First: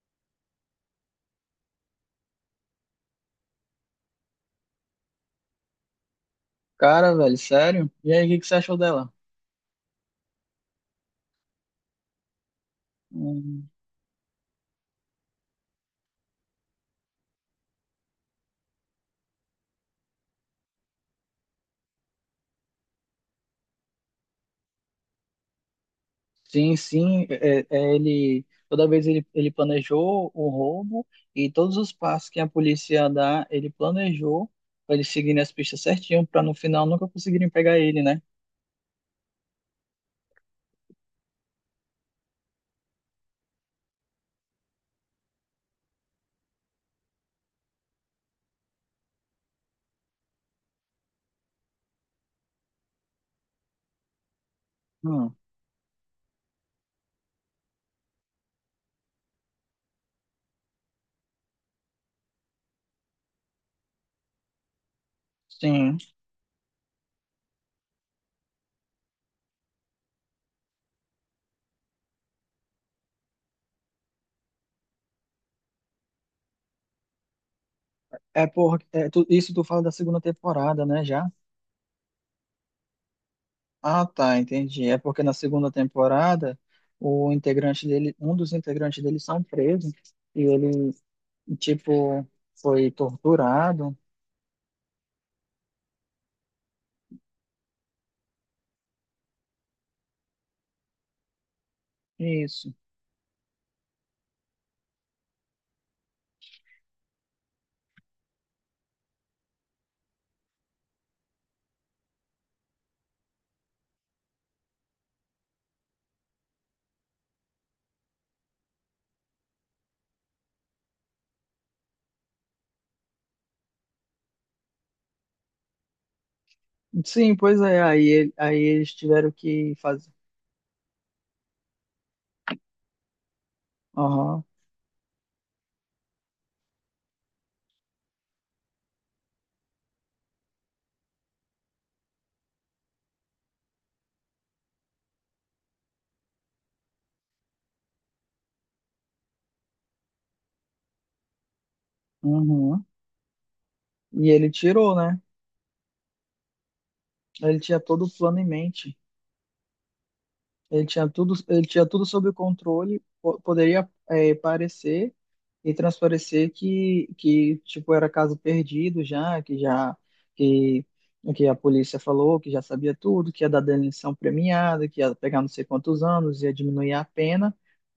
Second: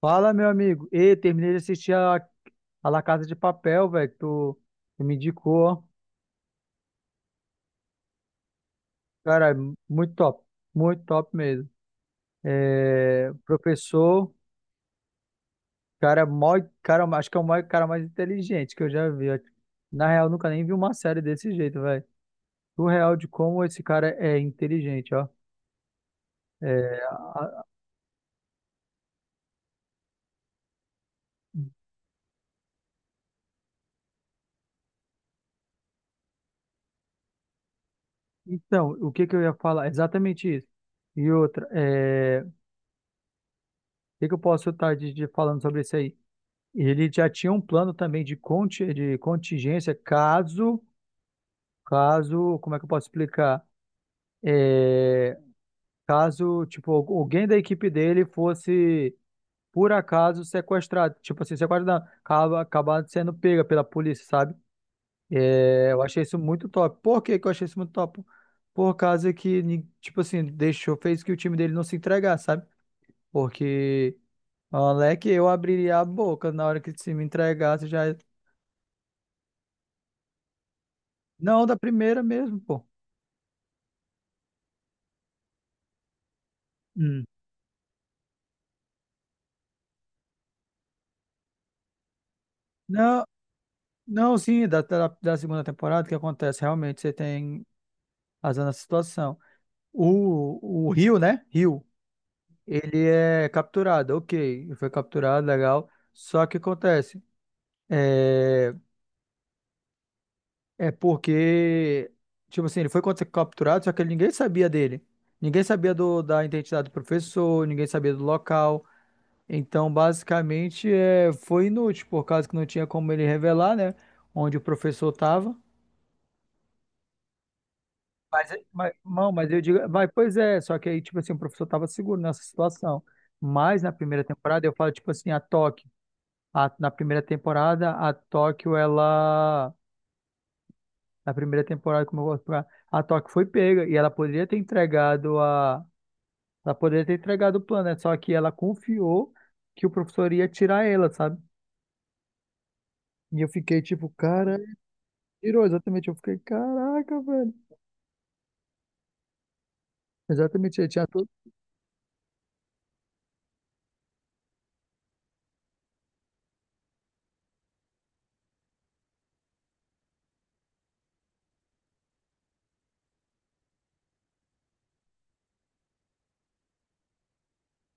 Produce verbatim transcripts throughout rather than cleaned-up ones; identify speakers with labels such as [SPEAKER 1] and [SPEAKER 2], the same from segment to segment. [SPEAKER 1] Fala, meu amigo. Ei, terminei de assistir a, a La Casa de Papel, velho, que tu, tu me indicou, ó.
[SPEAKER 2] Cara, velho, sério? E aí, o que que você achou dela?
[SPEAKER 1] Cara, muito top. Muito top mesmo. É,
[SPEAKER 2] Hum,
[SPEAKER 1] professor, cara, mó, cara, acho que é o maior cara mais inteligente que eu já vi, ó. Na real, nunca nem vi uma série desse jeito, velho. O real de como esse cara é inteligente, ó.
[SPEAKER 2] sim,
[SPEAKER 1] É,
[SPEAKER 2] sim,
[SPEAKER 1] a-
[SPEAKER 2] é, é, ele toda vez ele, ele planejou o roubo e todos os passos que a polícia dá, ele planejou para eles seguirem as pistas certinho para no final nunca conseguirem pegar ele, né?
[SPEAKER 1] então, o que que eu ia falar? Exatamente isso. E outra, é, o que que eu posso estar de, de falando sobre isso aí? Ele já tinha um plano também de, conti- de contingência caso, caso, como é que eu posso explicar?
[SPEAKER 2] Hum,
[SPEAKER 1] É, Caso, tipo, al- alguém da equipe dele fosse, por acaso, sequestrado. Tipo assim, sequestrado, acaba, acabar sendo pega pela polícia, sabe? É,
[SPEAKER 2] sim.
[SPEAKER 1] eu achei isso muito top. Por que que eu achei isso muito top? Por causa que, ni- tipo assim, deixou, fez que o time dele não se entregasse, sabe? Porque, moleque, eu abriria a boca na hora que se me entregasse, já.
[SPEAKER 2] É por, é, tu- isso tu fala da segunda temporada, né, já?
[SPEAKER 1] Não, da primeira mesmo, pô.
[SPEAKER 2] Ah, tá, entendi. É porque na segunda temporada,
[SPEAKER 1] Hum.
[SPEAKER 2] o integrante dele, um dos integrantes dele são presos e ele, tipo, foi
[SPEAKER 1] Não,
[SPEAKER 2] torturado.
[SPEAKER 1] não, sim, da, da, da segunda temporada, o que acontece? Realmente você tem razão na situação. O, o Rio, né? Rio,
[SPEAKER 2] Isso.
[SPEAKER 1] ele é capturado, ok. Ele foi capturado, legal. Só que acontece? É, é porque, tipo assim, ele foi capturado, só que ninguém sabia dele. Ninguém sabia do, da identidade do professor, ninguém sabia do local. Então, basicamente, é, foi inútil, por causa que não tinha como ele revelar, né? Onde o professor estava.
[SPEAKER 2] Sim, pois é. Aí, ele-
[SPEAKER 1] Mas,
[SPEAKER 2] aí
[SPEAKER 1] eh, mas,
[SPEAKER 2] eles tiveram
[SPEAKER 1] não, mas eu
[SPEAKER 2] que
[SPEAKER 1] digo, vai,
[SPEAKER 2] fazer.
[SPEAKER 1] pois é, só que aí, tipo assim, o professor estava seguro nessa situação. Mas na primeira
[SPEAKER 2] Aham,
[SPEAKER 1] temporada, eu falo, tipo assim, a Tóquio. A- na primeira temporada, a Tóquio, ela. Na primeira temporada, como eu gosto de falar, a Tóquio foi pega e ela poderia ter entregado a. Ela poderia ter entregado o plano, né? Só que ela confiou que o professor ia tirar ela, sabe?
[SPEAKER 2] uhum.
[SPEAKER 1] E eu fiquei tipo,
[SPEAKER 2] E ele
[SPEAKER 1] cara.
[SPEAKER 2] tirou, né?
[SPEAKER 1] Tirou, exatamente. Eu fiquei, caraca, velho.
[SPEAKER 2] Ele tinha todo o plano em mente.
[SPEAKER 1] Exatamente,
[SPEAKER 2] Ele
[SPEAKER 1] ele tinha
[SPEAKER 2] tinha
[SPEAKER 1] tudo.
[SPEAKER 2] tudo, ele tinha tudo sob controle. po- Poderia, eh, parecer e transparecer que, que tipo era caso perdido já, que já que, que a polícia falou que já sabia tudo, que ia dar delação premiada, que ia pegar não sei quantos anos, ia diminuir a pena.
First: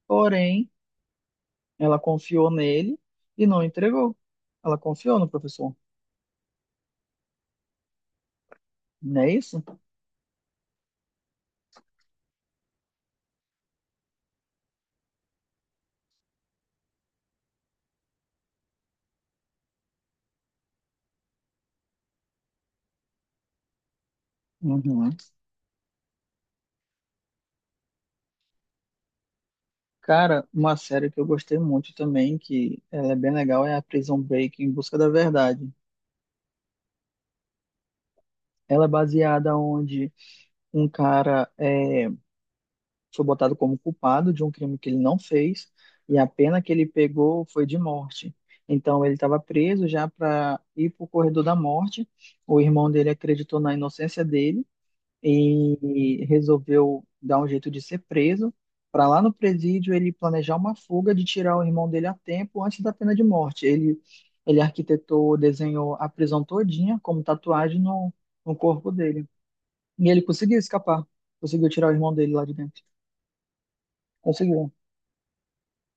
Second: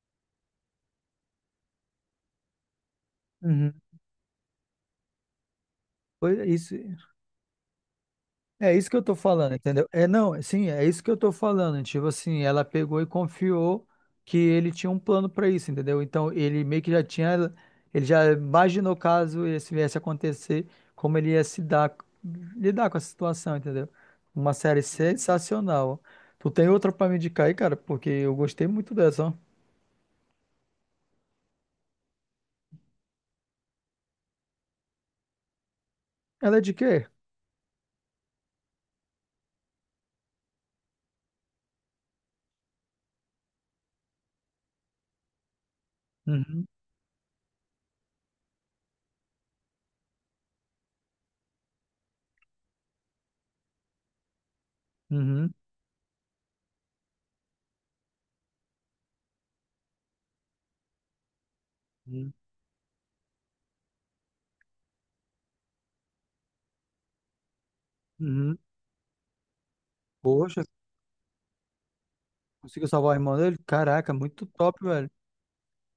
[SPEAKER 2] Porém, ela confiou nele e não
[SPEAKER 1] Uhum.
[SPEAKER 2] entregou. Ela confiou no professor.
[SPEAKER 1] Foi isso. É isso que eu tô
[SPEAKER 2] Não é
[SPEAKER 1] falando,
[SPEAKER 2] isso?
[SPEAKER 1] entendeu? É, não, sim, é isso que eu tô falando. Tipo assim, ela pegou e confiou que ele tinha um plano pra isso, entendeu? Então, ele meio que já tinha, ele já imaginou caso isso viesse a acontecer, como ele ia se dar, lidar com a situação, entendeu? Uma série
[SPEAKER 2] Uhum.
[SPEAKER 1] sensacional. Tu tem outra pra me indicar aí, cara? Porque eu gostei muito dessa, ó.
[SPEAKER 2] Cara, uma série que eu gostei muito também, que ela é bem legal, é a Prison Break, Em Busca da Verdade.
[SPEAKER 1] Ela é de quê?
[SPEAKER 2] Ela é baseada onde um cara é, foi botado como culpado de um crime que ele não fez e a pena
[SPEAKER 1] Uhum,
[SPEAKER 2] que ele pegou foi de morte. Então ele estava preso já para ir para o corredor da morte. O irmão dele acreditou na inocência dele
[SPEAKER 1] uhum,
[SPEAKER 2] e resolveu dar um jeito de ser preso. Para lá no presídio ele planejar uma fuga de tirar o irmão dele a
[SPEAKER 1] uhum.
[SPEAKER 2] tempo antes da pena de morte. Ele ele arquitetou, desenhou a prisão todinha como tatuagem no, no
[SPEAKER 1] Uhum.
[SPEAKER 2] corpo dele. E ele conseguiu
[SPEAKER 1] Poxa,
[SPEAKER 2] escapar, conseguiu tirar o irmão dele lá de dentro.
[SPEAKER 1] conseguiu salvar o irmão dele? Caraca, muito
[SPEAKER 2] Conseguiu.
[SPEAKER 1] top, velho.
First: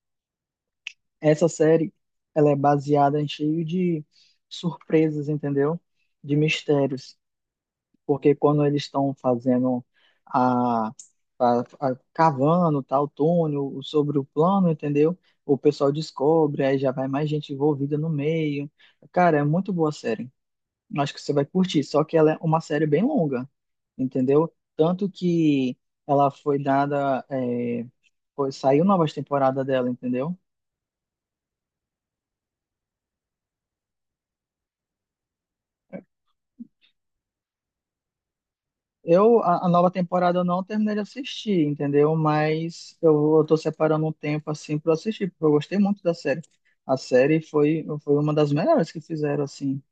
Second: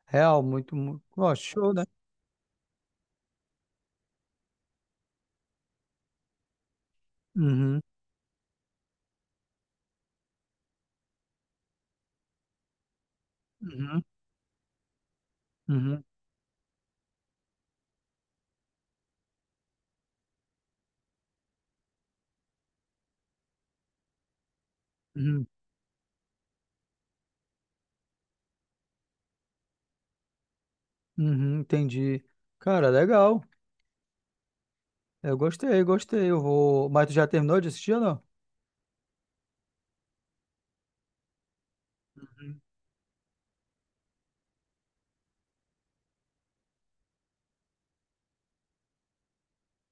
[SPEAKER 1] Real, muito, muito. Ó,
[SPEAKER 2] Essa
[SPEAKER 1] show, né?
[SPEAKER 2] série, ela é baseada em cheio de surpresas, entendeu? De mistérios,
[SPEAKER 1] Uhum,
[SPEAKER 2] porque quando eles estão fazendo a, a, a- cavando tal túnel o-
[SPEAKER 1] uhum,
[SPEAKER 2] sobre o plano, entendeu? O pessoal
[SPEAKER 1] uhum,
[SPEAKER 2] descobre, aí já vai mais gente envolvida no meio. Cara, é muito boa a série. Acho que você vai curtir, só que ela é uma série bem longa, entendeu? Tanto
[SPEAKER 1] uhum,
[SPEAKER 2] que ela foi dada, é, foi- saiu novas temporadas dela, entendeu?
[SPEAKER 1] uhum, entendi. Cara, legal. Eu gostei, gostei. Eu vou. Mas tu já terminou de assistir ou não?
[SPEAKER 2] Eu, a, a nova temporada eu não terminei de assistir, entendeu?
[SPEAKER 1] Uhum.
[SPEAKER 2] Mas eu, eu tô separando um tempo assim para assistir, porque eu gostei muito da série. A série foi, foi uma das melhores que fizeram, assim,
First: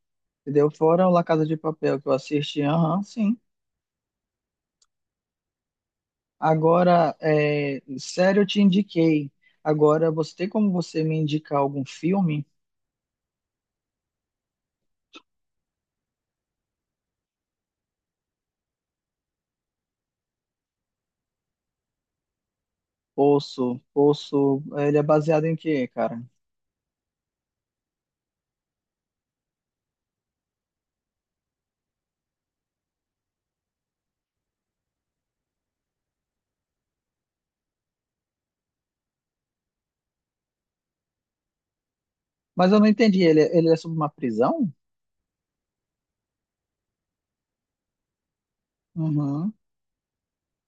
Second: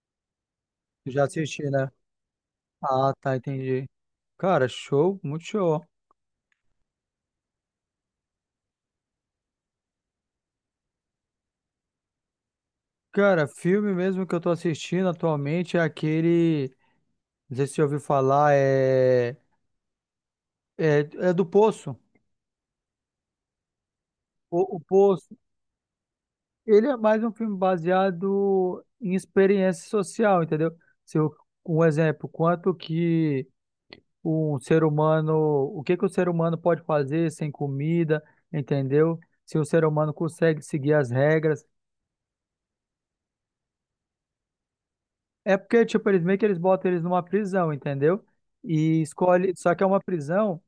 [SPEAKER 2] entendeu? Fora
[SPEAKER 1] Tu
[SPEAKER 2] o La
[SPEAKER 1] já
[SPEAKER 2] Casa de
[SPEAKER 1] assisti, né?
[SPEAKER 2] Papel que eu assisti, aham,
[SPEAKER 1] Ah, tá,
[SPEAKER 2] sim.
[SPEAKER 1] entendi. Cara, show, muito show.
[SPEAKER 2] Agora, é, série eu te indiquei. Agora, você tem como você me indicar algum filme?
[SPEAKER 1] Cara, filme mesmo que eu tô assistindo atualmente é aquele. Não sei se você ouviu falar, é. É, é do Poço.
[SPEAKER 2] Poço, Poço,
[SPEAKER 1] O, o
[SPEAKER 2] ele é
[SPEAKER 1] Poço.
[SPEAKER 2] baseado em quê, cara?
[SPEAKER 1] Ele é mais um filme baseado em experiência social, entendeu? Se eu, um exemplo, quanto que. Um ser humano, o que que o ser humano pode fazer sem comida, entendeu? Se o ser humano consegue seguir as regras.
[SPEAKER 2] Mas eu não entendi, ele, é, ele é sobre uma prisão?
[SPEAKER 1] É porque, tipo, eles meio que eles botam eles numa prisão, entendeu? E
[SPEAKER 2] Uhum,
[SPEAKER 1] escolhe, só que é uma prisão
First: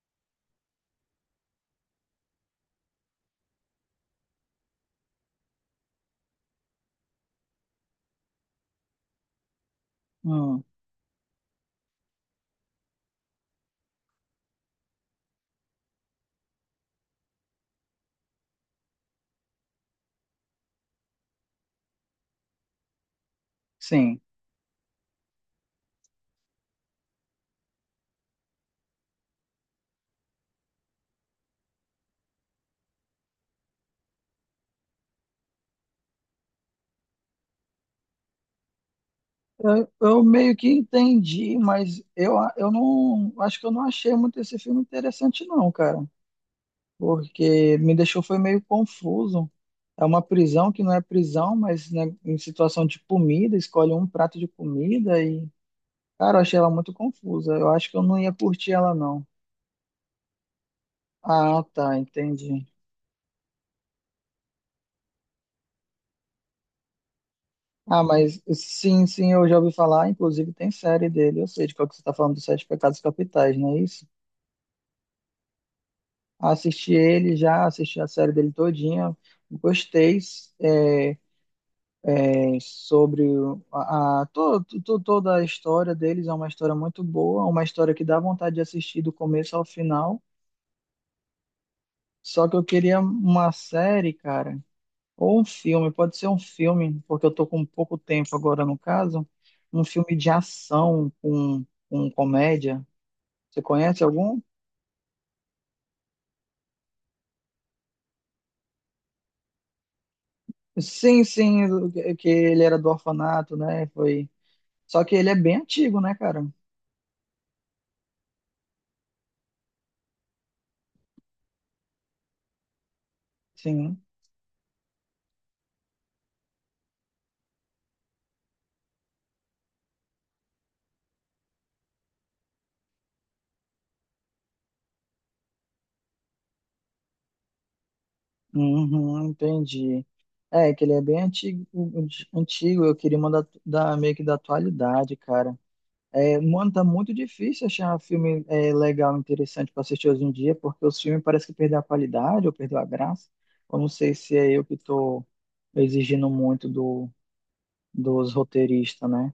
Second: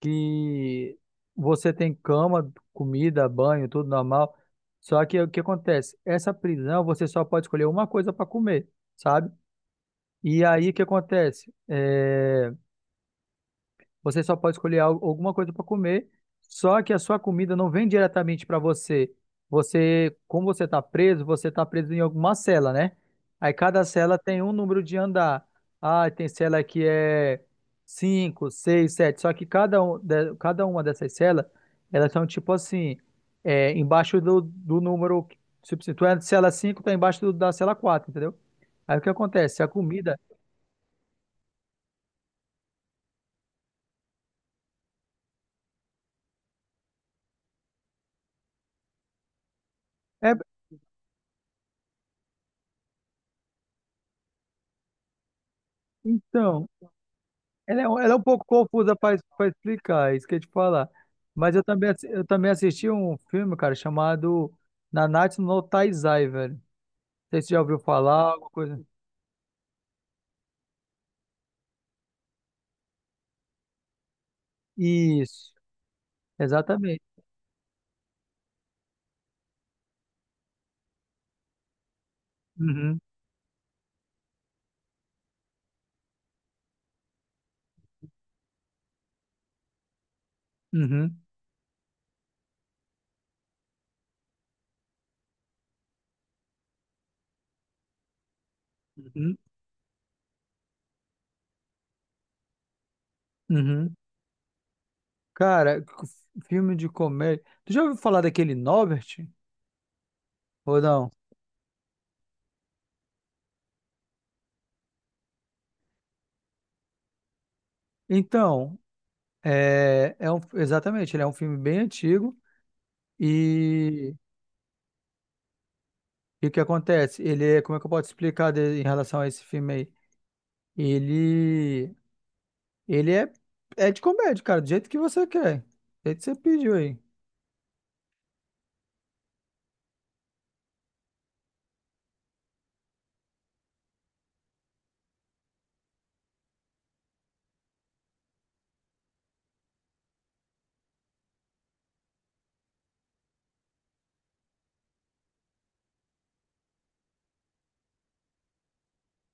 [SPEAKER 1] que você tem cama, comida, banho, tudo normal. Só que o que acontece? Essa prisão você só pode escolher uma coisa para comer, sabe? E
[SPEAKER 2] uhum,
[SPEAKER 1] aí o que acontece? É... Você só pode escolher al- alguma coisa para comer, só que a sua comida não vem diretamente para você. Você, como você está preso, você está preso em alguma cela, né? Aí cada cela
[SPEAKER 2] sim.
[SPEAKER 1] tem um número de andar. Ah, tem cela que é cinco, seis, sete. Só que cada, um, de- cada uma dessas celas, elas são tipo assim, é, embaixo do, do número. Se tu é de cela cinco, tá embaixo do- da cela quatro, entendeu? Aí o que acontece? A comida.
[SPEAKER 2] Eu meio que entendi, mas eu, eu não acho que eu não achei muito esse filme interessante, não, cara. Porque me deixou foi meio confuso. É uma
[SPEAKER 1] É,
[SPEAKER 2] prisão que não é prisão, mas né, em situação de comida, escolhe um prato de comida e, cara, eu achei
[SPEAKER 1] então.
[SPEAKER 2] ela muito confusa. Eu
[SPEAKER 1] Ela é,
[SPEAKER 2] acho que
[SPEAKER 1] um-
[SPEAKER 2] eu
[SPEAKER 1] ela é
[SPEAKER 2] não
[SPEAKER 1] um
[SPEAKER 2] ia
[SPEAKER 1] pouco
[SPEAKER 2] curtir ela,
[SPEAKER 1] confusa para
[SPEAKER 2] não.
[SPEAKER 1] explicar, é isso que eu ia te falar. Mas eu
[SPEAKER 2] Ah,
[SPEAKER 1] também,
[SPEAKER 2] tá,
[SPEAKER 1] assi- eu também
[SPEAKER 2] entendi.
[SPEAKER 1] assisti um filme, cara, chamado Nanatsu no Taizai, velho. Não sei se você já ouviu
[SPEAKER 2] Ah,
[SPEAKER 1] falar,
[SPEAKER 2] mas
[SPEAKER 1] alguma coisa.
[SPEAKER 2] sim, sim, eu já ouvi falar, inclusive tem série dele, eu sei de qual que você está falando dos Sete Pecados Capitais, não é isso?
[SPEAKER 1] Isso,
[SPEAKER 2] Assisti
[SPEAKER 1] exatamente.
[SPEAKER 2] ele já, assisti a série dele todinha. Gostei é, é,
[SPEAKER 1] Uhum,
[SPEAKER 2] sobre o- a, a- to- to- toda a história deles. É uma história muito boa, uma história que dá vontade de assistir do começo ao final.
[SPEAKER 1] uhum,
[SPEAKER 2] Só que eu queria uma série, cara, ou um filme, pode ser um filme, porque eu tô com pouco tempo agora no caso.
[SPEAKER 1] uhum,
[SPEAKER 2] Um filme de ação com, com comédia. Você
[SPEAKER 1] uhum.
[SPEAKER 2] conhece algum?
[SPEAKER 1] Cara, c- filme de comédia. Tu já ouviu falar daquele Norbert? Ou não?
[SPEAKER 2] Sim, sim, que que ele era do orfanato, né? Foi. Só que ele é bem antigo, né, cara?
[SPEAKER 1] Então, é, é um, exatamente, ele é um filme bem antigo
[SPEAKER 2] Sim.
[SPEAKER 1] e, e o que acontece? Ele é, como é que eu posso explicar de- em relação a esse filme aí? Ele, ele é, é de comédia, cara, do jeito que você quer. Do jeito que você pediu aí.
[SPEAKER 2] Uhum, entendi. É, que ele é bem antigo, antigo. Eu queria mandar da, meio que da atualidade, cara. É, mano, tá muito difícil achar um filme é, legal, interessante pra assistir hoje em dia, porque os filmes parece que perderam a qualidade ou perdeu a graça. Eu não sei se é eu que tô exigindo muito do, dos roteiristas, né?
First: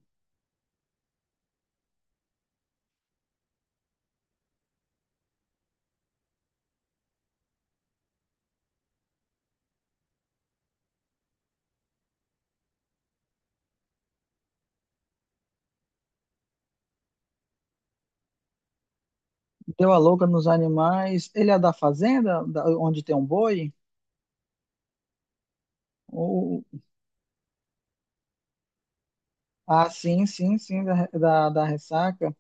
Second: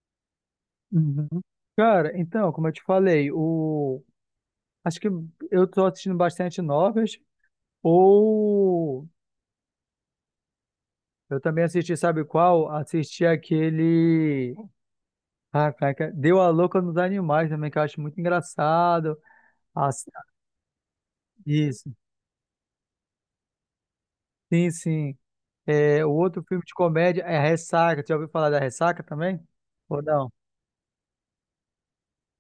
[SPEAKER 1] Uhum. Cara, então, como eu te falei, o... acho que eu tô assistindo bastante novas, ou eu também assisti, sabe qual? Assisti aquele... Ah, cara, que- Deu a Louca nos Animais também, que eu acho muito engraçado.
[SPEAKER 2] Deu a
[SPEAKER 1] As-
[SPEAKER 2] louca nos animais. Ele é da
[SPEAKER 1] Isso,
[SPEAKER 2] fazenda, da- onde tem um boi?
[SPEAKER 1] sim, sim. É, o outro filme de comédia é Ressaca, tu já ouviu falar da Ressaca também?
[SPEAKER 2] Ah,
[SPEAKER 1] Ou
[SPEAKER 2] sim,
[SPEAKER 1] não?
[SPEAKER 2] sim, sim, da, da, da ressaca.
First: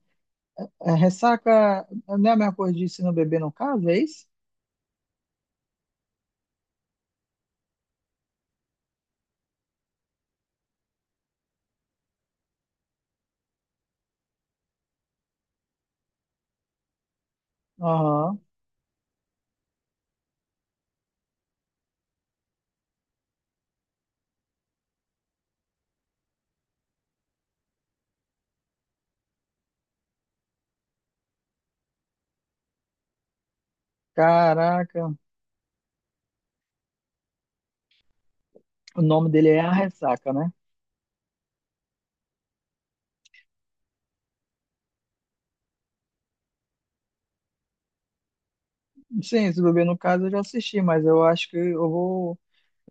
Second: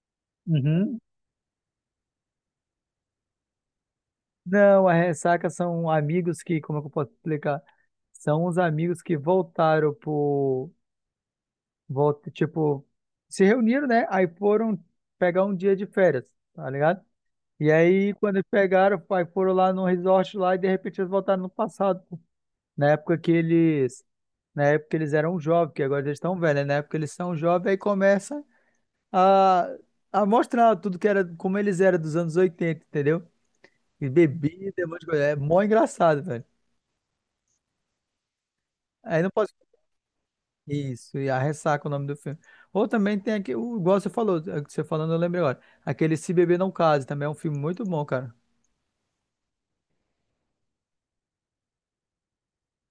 [SPEAKER 2] É,
[SPEAKER 1] Uhum.
[SPEAKER 2] ressaca não é a mesma coisa de se não beber no caso, é isso?
[SPEAKER 1] Não, a ressaca são amigos que, como é que eu posso explicar? São os amigos que voltaram pro, volta, tipo, se reuniram, né? Aí foram pegar um dia de férias, tá ligado? E aí, quando
[SPEAKER 2] Aham.
[SPEAKER 1] eles pegaram, aí foram lá no resort lá e de repente eles voltaram no passado, pô. Na época que eles, na época eles eram jovens, que agora eles estão velhos, né? Na época eles são jovens, aí começa a, a mostrar tudo que era, como eles eram dos anos oitenta, entendeu? E bebida, um monte de
[SPEAKER 2] Caraca,
[SPEAKER 1] coisa. É mó engraçado, velho.
[SPEAKER 2] o
[SPEAKER 1] Aí não
[SPEAKER 2] nome dele
[SPEAKER 1] posso.
[SPEAKER 2] é A Ressaca, né?
[SPEAKER 1] Isso, e a ressaca é o nome do filme. Ou também tem aqui, o- igual você falou, é que você falando, eu lembrei agora. Aquele Se Beber Não Case também é um filme muito bom, cara.
[SPEAKER 2] Sim, se beber no caso eu já assisti, mas eu acho que eu vou,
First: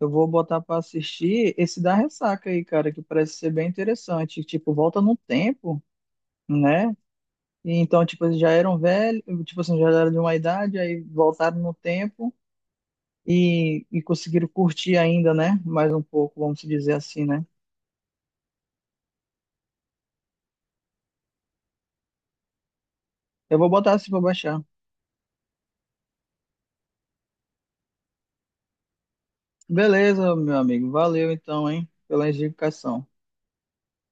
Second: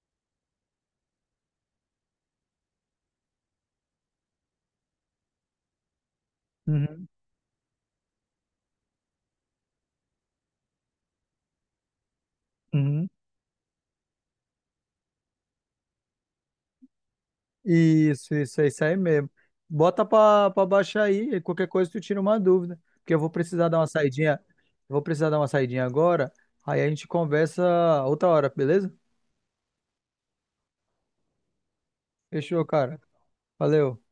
[SPEAKER 2] eu vou botar pra assistir esse da Ressaca aí, cara, que parece ser bem interessante. Tipo, volta no tempo, né?
[SPEAKER 1] Uhum,
[SPEAKER 2] E então, tipo, eles já eram velhos, tipo assim, já eram de uma idade, aí voltaram no tempo.
[SPEAKER 1] uhum.
[SPEAKER 2] E, e conseguiram curtir ainda, né? Mais um pouco, vamos dizer assim, né?
[SPEAKER 1] Isso, isso, é isso aí mesmo. Bota pra, pra baixar aí, e qualquer coisa tu tira uma dúvida. Porque eu vou
[SPEAKER 2] Eu
[SPEAKER 1] precisar
[SPEAKER 2] vou
[SPEAKER 1] dar uma
[SPEAKER 2] botar assim para
[SPEAKER 1] saidinha.
[SPEAKER 2] baixar.
[SPEAKER 1] Eu vou precisar dar uma saidinha agora. Aí a gente conversa outra hora, beleza?
[SPEAKER 2] Beleza, meu amigo. Valeu então, hein, pela
[SPEAKER 1] Fechou, cara.
[SPEAKER 2] indicação.
[SPEAKER 1] Valeu.